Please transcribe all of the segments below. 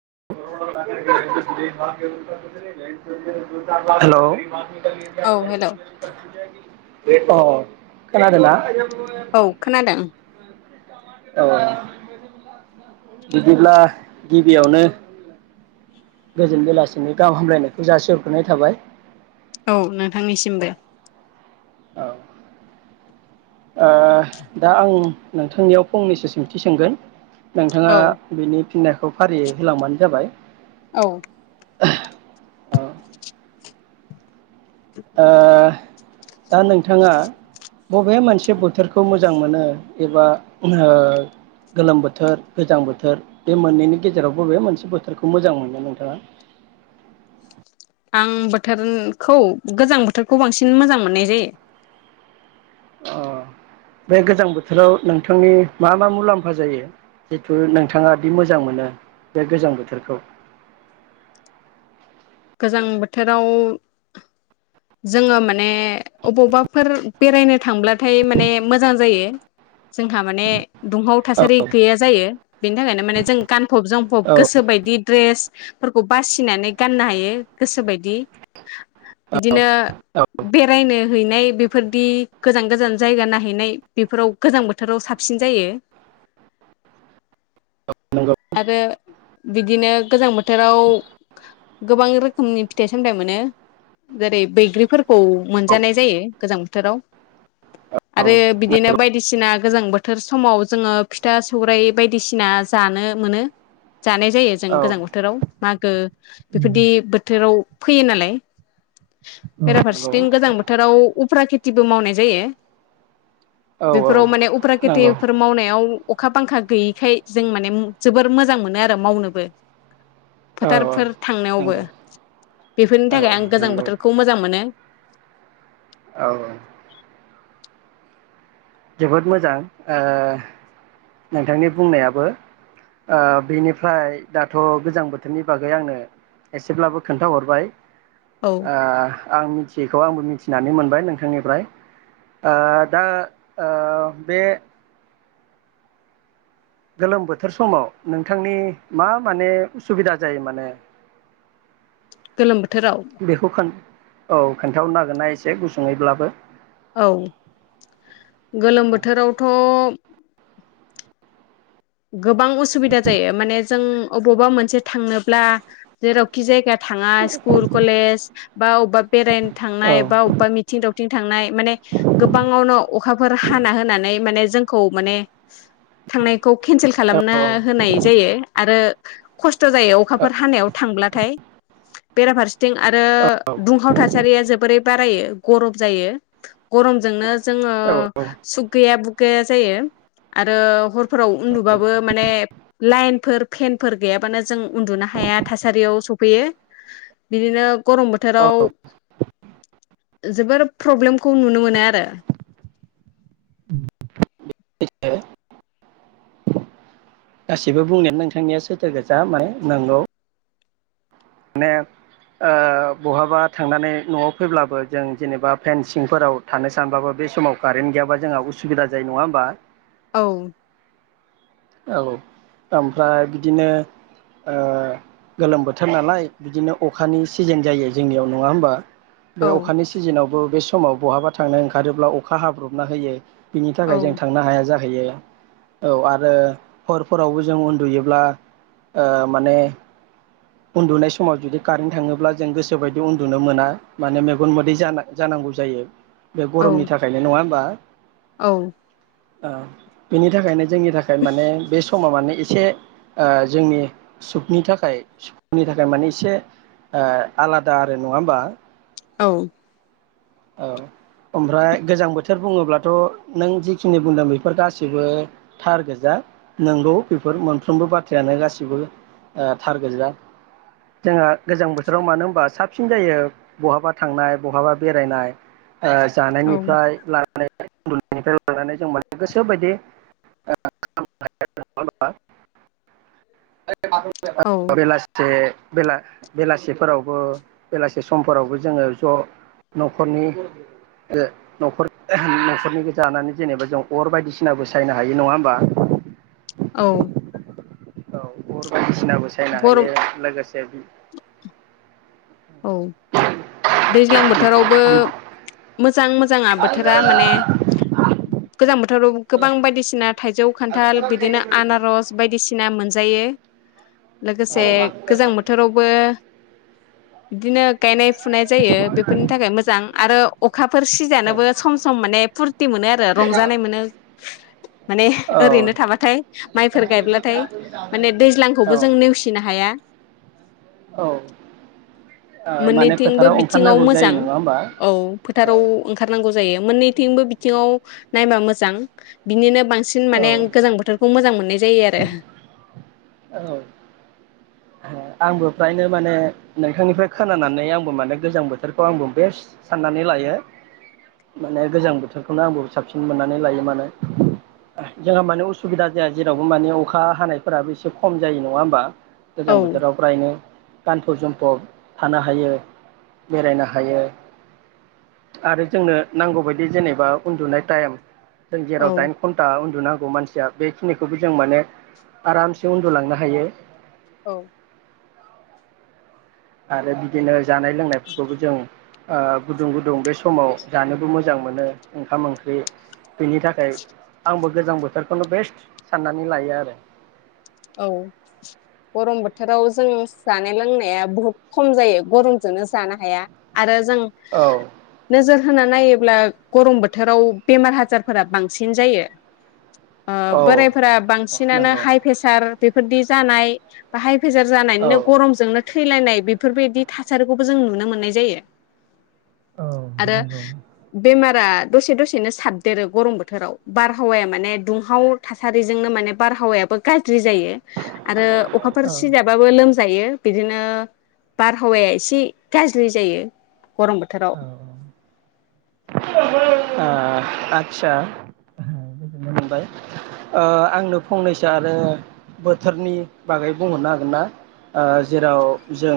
[unintelligible] हेल' औ हेल' अ खोनादोंना? औ खोनादों। औ बिदिब्ला गिबियावनो गोजोन बेलासिनो गाहाम हामलायनायखौ जासिहरग्रोनाय थाबाय। औ नोंथांनिसिमबो। औ। ओ दा आं नोंथांनियाव फंनैसो सोंथि सोंगोन। नोंथाङा औ बिनि फिननायखौ फारियै होलांबानो जाबाय। औ। ओ ओ दा नोंथाङा बबे मोनसे बोथोरखौ मोजां मोनो एबा ओ गोलोम बोथोर गोजां बोथोर बे मोननैनि गेजेराव बबे मोनसे बोथोरखौ मोजां मोनो नोंथाङा? आं बोथोरखौ गोजां बोथोरखौ बांसिन मोजां मोननाय जायो। अ बे गोजां बोथोराव नोंथांनि मा मा मुलाम्फा जायो जिथु नोंथाङादि मोजां मोनो बे गोजां बोथोरखौ? गोजां बोथोराव जोङो माने अबावबाफोर बेरायनो थांब्लाथाय माने मोजां जायो जोंहा माने दुंहाव औ थासारि गैया जायो। बेनि थाखायनो माने जों गान फब जोमफब औ गोसोबायदि ड्रेस फोरखौ बासिनानै गाननो हायो। यो गोसो बायदि बिदिनो औ बेरायनो हैनाय बेफोरदि गोजान गोजान जायगा नायहैनाय बेफोराव गोजां बोथोराव साबसिन जायो नंगौ आरो बिदिनो गोजां बोथोराव गोबां रोखोमनि फिथाइ सामथाइ मोनो जेरै बैग्रिफोरखौ औ मोनजानाय जायो गोजां बोथोराव आरो बिदिनो बायदिसिना गोजां बोथोर समाव जोङो फिथा सौराइ बायदिसिना जानो मोनो। जानाय जायो जों औ गोजां बोथोराव। मागो बेफोरदि बोथोराव फैयो नालाय नंगौ बेराफारसेथिं गोजां बोथोराव उफ्रा खेथिबो मावनाय जायो औ औ बेफोराव माने उफ्रा नंगौ खेथिफोर मावनायाव अखा बांखा गैयैखाय जों माने जोबोर मोजां मोनो आरो मावनोबो औ फोथारफोर थांनायावबो नंगौ बेफोरनि औ थाखाय औ आं गोजां नंगौ बोथोरखौ मोजां मोनो। औ औ जोबोद मोजां ओ नोंथांनि बुंनायाबो ओ बेनिफ्राय दाथ' गोजां बोथोरनि बागै आंनो एसेब्लाबो खोन्थाहरबाय। औ ओ आं मिथि बेखौ आंबो मिथिनानै मोनबाय नोंथांनिफ्राय ओ दा ओ बे गोलोम बोथोर समाव नोंथांनि मा माने उसुबिदा जायो माने? गोलोम बोथोराव बेखौ खोन औ खोन्थाहरनो नागोन ना एसे गुसुङैब्लाबो? औ गोलोम बोथोरावथ' गोबां असुबिदा जायो माने जों अबावबा मोनसे थांनोब्ला जेरावखि जायगा थाङा स्कुल कलेज बा अबेबा बेरायनो औ थांनाय बा अबेबा मिथिं दाउ थिं थांनाय माने गोबाङावनो अखाफोर हाना होनानै माने जोंखौ माने थांनाय खौ केनसेल औ खालामना औ होनाय जायो आरो खस थ जायो अखाफोर हानायाव थांब्ला। थाइ बेराफारसेथिं आरो दुंहाव थासारिया जोबोरै बारायो गरम जायो गरम जोंनो जोङो औ सुख गैया बुख गो जायो आरो हर फोराव उन्दुबाबो माने लाइनफोर फेनफोर गैयाबानो जों उन्दुनो हाया थासारियाव सफैयो बिदिनो गरम बोथोराव दे जोबोर प्रब्लेमखौ नुनो मोनो आरो गासिबो बुंनाया नोंथांनिया सैथो गोजा माने नंगौ। माने ओ बहाबा थांनानै न'आव फैब्लाबो जों जेनेबा फेनसिंफोराव थानो सानबाबो बे समाव कारेन्ट गैयाबा जोंहा उसुबिदा जायो नङा ओमबा? औ औ ओमफ्राय बिदिनो ओ गोलोम बोथोर नालाय बिदिनो अखानि सिजेन जायो जोंनियाव नङा होमबा? बे औ अखानि सिजोनावबो बे स समाव बहाबा थांनो ओंखारोब्ला अखा हाब्रबना होयो । बिनि औ थाखाय जों थांनो हाया जा होयो औ आरो हरफोरावबो जों उन्दुयोब्ला ओ माने उन्दुनाय समाव जुदि कारेन्ट थाङोब्ला जों गोसोबायदि उन्दुनो मोना माने मेगन मोदै जाना जानांगौ जायो। बे औ गरमनि थाखायनो नङा होमबा? औ ओ बेनि थाखायनो जोंनि थाखाय ने बे स समा माने इसे ओ जोंनि सुखनि थाखाय सुखनि थाखाय माने इसे ओ आलादा आरो नङा ओमबा? औ औ ओमफ्राय गोजां बोथोर बुङोब्लाथ' नों जिखिनि बुंदों बेफोर गासिबो थार गोजा। नंगौ बेफोर मोनफ्रोमबो बाथ्रायानो गासिबो ओ थारगोजा जोंहा गोजां बोथोराव मानो होमबा साबसिन जायो बहाबा थांनाय बहाबा बेरायनाय ओ औ जानायनिफ्राय लानानै निफ्राय लानानै जों माने गोसोबायदि ओ [unintelligible] औ [unintelligible] बेलासे बेला बेलासिफोरावबो बेलासि समफोरावबो जोङो ज' न'खरनि नखर न'खरनि जानानै जेनेबा जों अर बायदिसिनाबो सायनो हायो नङा ओमबा? औ औ। दिसिनाबो सायनो गरम हायो लोगोसे औ दैज्लां बोथोरावबो मोजां मोज जांआ बोथोरा माने गोजां बोथोराव गोबां बायसिना थाय खान्थाल बिदिनो आनारस बायदिसिना मोनजायो। लोगोसे गोजां बोथोरावबो बिदिनो गायनाय फुनाय जायो बेफोरनि थाखाय मोजां आरो अक खाफोर सिजानोबो सम सम माने फुरथि मोनो आरो रंजानाय मोनो। माने औ ओरैनो थाबाथाय माइफोर गायब्लाथाय माने औ दैज्लांखौबो जों नेवसिनो हाया औ। माने मोननैथिंबो फोथाराव बिथिङाव ओंखारनांगौ मोजां जायो नङा होमबा औ फोथाराव औ ओंखारनांगौ। जायो मोननैथिंबो बिथिंआव नायबाय मोजां बेबिनो बांसिन औ माने गोजां बोथोरखौ मोजां मोननाय जायो आरो औ आंबो फ्रायनो माने नोंथांनिफ्राय खोनानानै आंबो माने गोजां बोथोरखौ आंबो बेस्ट साननानै लायो माने गोजां बोथोरखौनो आंबो साबसिन मोननानै लायो माने जोंहा माने उसुबिदा जाया जेरावबो माने अखा हानायफोराबो एसे खम जायो नङा होमबा औ प्रायनो गानफब जोमफब थानो हायो बेरायनो हायो आरो जोंनो नांगौबायायदि जेनेबा उन्दुनाय टाइम जों जेराव दाइन घन्टा उन्दुनां- गौ मानसिया बेखिनिखौबो जों माने आरामसे उन्दुलांनो हायो औ आरो बिदिनो जानाय लोंनायफोरखौबो जों ओ गुदुं गुदुं बे समाव जानोबो मोजां मोनो ओंखाम ओंख्रि बेनि थाखाय आंबो गोजां बोथोरखौनो बेस्ट साननानै लायो आरो औ गरम बोथोराव जों जानाय लोंनाया बुहुद खम जायो गरमजोंनो जानो हाया आरो जों औ नोजोर होना नायोब्ला गरम बोथोराव बेमार आजारफोरा बांसिन जायो ओ औ बोरायफोरा बांसिनानो नंगौ हाइ बेफोरदि जानाय बाहाय फेजार औ जानानैनो गरमजोंनो थैलायनाय बेफोरबायदि थासारिखौबो जों नुनो मोननाय जायो औ आरो नंगौ बेमार फोरा दसे दसेनो साबदेरो गरम बोथोराव बारहावाया माने दुंहाव थासारिजोंनो माने बारहावायाबो जि जायो आरो अखाफोर औ सिजाबो लोम- जायो बिदिनो बारहावाया एसे गाज्रि जायो गरम बोथोराव औ। ओ आ आदसा गोजोननाय मोनबाय ओ आंनो फंनैसो आरो बोथोरनि बागै बुंहरनो हागोन ना ओ जेराव जों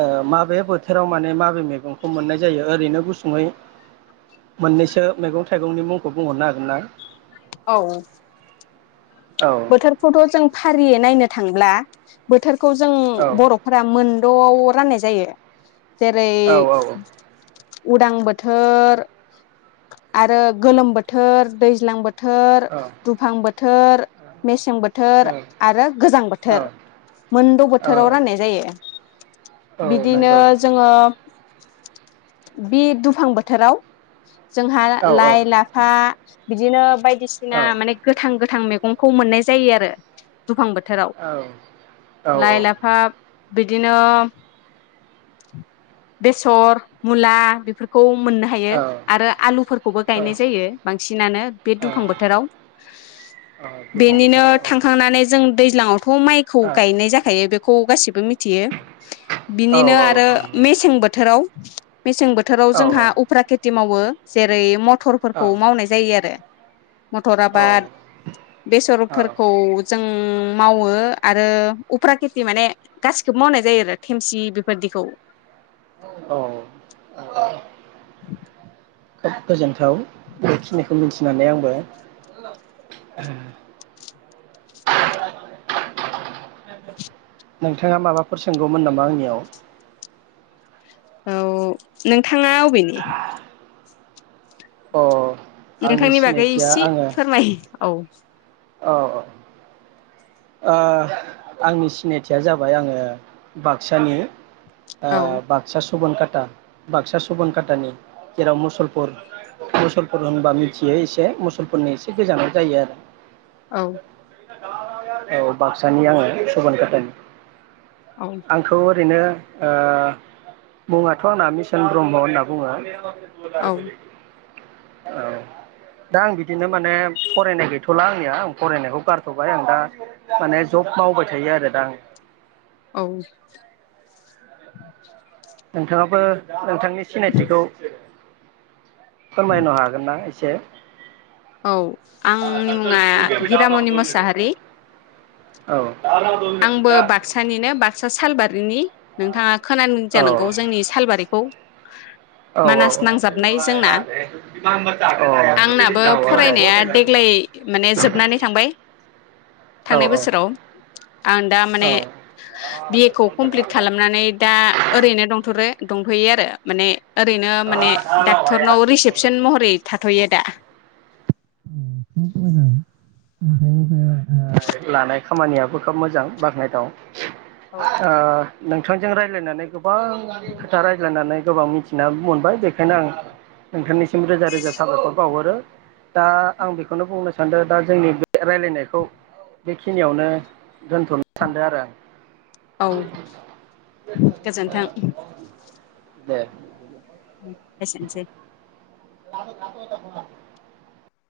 ओ माबे बोथोराव माने मा मेगंखौ मोननाय जायो ओरैनो गुसुङै मोननैसो मैगं थाइगंनि मुंखौ बुंहरनो हागोन ना? औ औ। औ बोथोरखौथ जों फारियै नायनो थांब्ला बोथोर खौ जों औ बरफोरा मोन दं आव राननाय जायो। जेरै औ उदां बोथोर। आरो गोलोम बोथोर दैज्लां बोथ- थोर दुफां बोथोर मेसें औ बोथोर आरो गोजां औ बोथोर मोनद औ बोथोराव राननाय जायो। औ बिदिनो नंगौ जोङो बि दुफां बोथोराव। जोंहा औ लाइ औ लाफा। बिदिनो बाय औ बायदिसिना माने गोथां गो थां मैगंखौ मोननाय जायो आरो। दुफां बोथोराव औ लाइ लाफा बिदिनो बेसर मुला बेफोरखौ मोननो हायो। आरो आलुफोरखौबो गायनाय जायो, बांसिनानो बे औ दुफां बोथोराव। दुफां बेनिनो बोथोराव औ थांखांनानै जों दैज्लांआवथ माइखौ गायनाय जाखायो बेखौ गासिबो मि थियो औ बिनिनो औ आरो नंगौ मेसें बोथोराव [inaudible] मेसें बोथोराव औ जोंहा उफ्राखेब मावो जेरै म औ टरफोरखौ मावनाय जायो आरो। मथर आबाद बेसरफोरखौ जों मावो आरो उफ्रा खेथि माने गासिखौबो मावनाय जायो आरो थेमसि बेफोरदिखौ। औ औ। खोब गोजोनथाव बेखिनिखौ मिथिनानै आंबो। नोंथाङा माबाफोर सोंगौमोन नामा आंनियाव? औ नोंथाङा अबेनि? अ। आंनि नोंथांनि बागै सिनायथिया एसे आङो फोरमायो। औ औ औ। ओ आंनि सिनायथिया जाबाय आङो बाक्सानि। ओ औ बाक्सा सुबन काटा बाक्सा सुबन काटानि जेराव मुसलपुर मुसलपुर होनबा मिथियो एसे मुसलपुरनि एसे गोजानाव जायो आरो औ [inaudible] औ बाक्सानि आङो सुबनकाटानि औ आंथ ओरैनो ओ मुङाथ' आंना मिसन ब्रह्म होनना बुङो। [inaudible] औ औ दा आं बिदिनो माने फरायनाय गैथला आंनिया आं फरायनायखौ गारथबाय आं दा माने जब मावबाय थायो आरो दा आं औ नोंथाङाबो नोंथांनि सिनायथिखौ फोरमायनो हागोन ना एसे? औ आंनि मुङा हिरामनि मुसाहारि औ औ औ आंबो बाक्सानिनो बाक्सा सालबारिनि नोंथाङा खोनानों जानांगौ जोंनि सालबारिखौ मानास नांजाबनाय जोंना आंनाबो फरायनाया देग्लाय माने जोबनानै थांबाय औ थांनाय बोसोराव। आं दा माने बिए खौ कमप्लिट खालामनानै दा ओरैनो दं रो दंथ'यो आरो माने ओरैनो माने डाक्टरनाव रिसेपसन महरै थाथ'यो दा [unintelligible] लानाय खामानियाबो खोब मोजां बाख्नायथाव औ अ नों थांजों रायज्लायनानै गो बां खोथा रायज्लायनानै गोबां मिथिनाबो मोनबाय बेखायनो आं नोंथांनिसिम रोजा रोजा साबायखर बावहरो। दा आं बेखौनो बुंनो सान्दों दा जोंनि बे रायलायनायखौ बेखिनियावनो दोनथ'नो सान्दों आरो आं। औ गोजोन्थों। दे एसेनोसै। [unintelligible]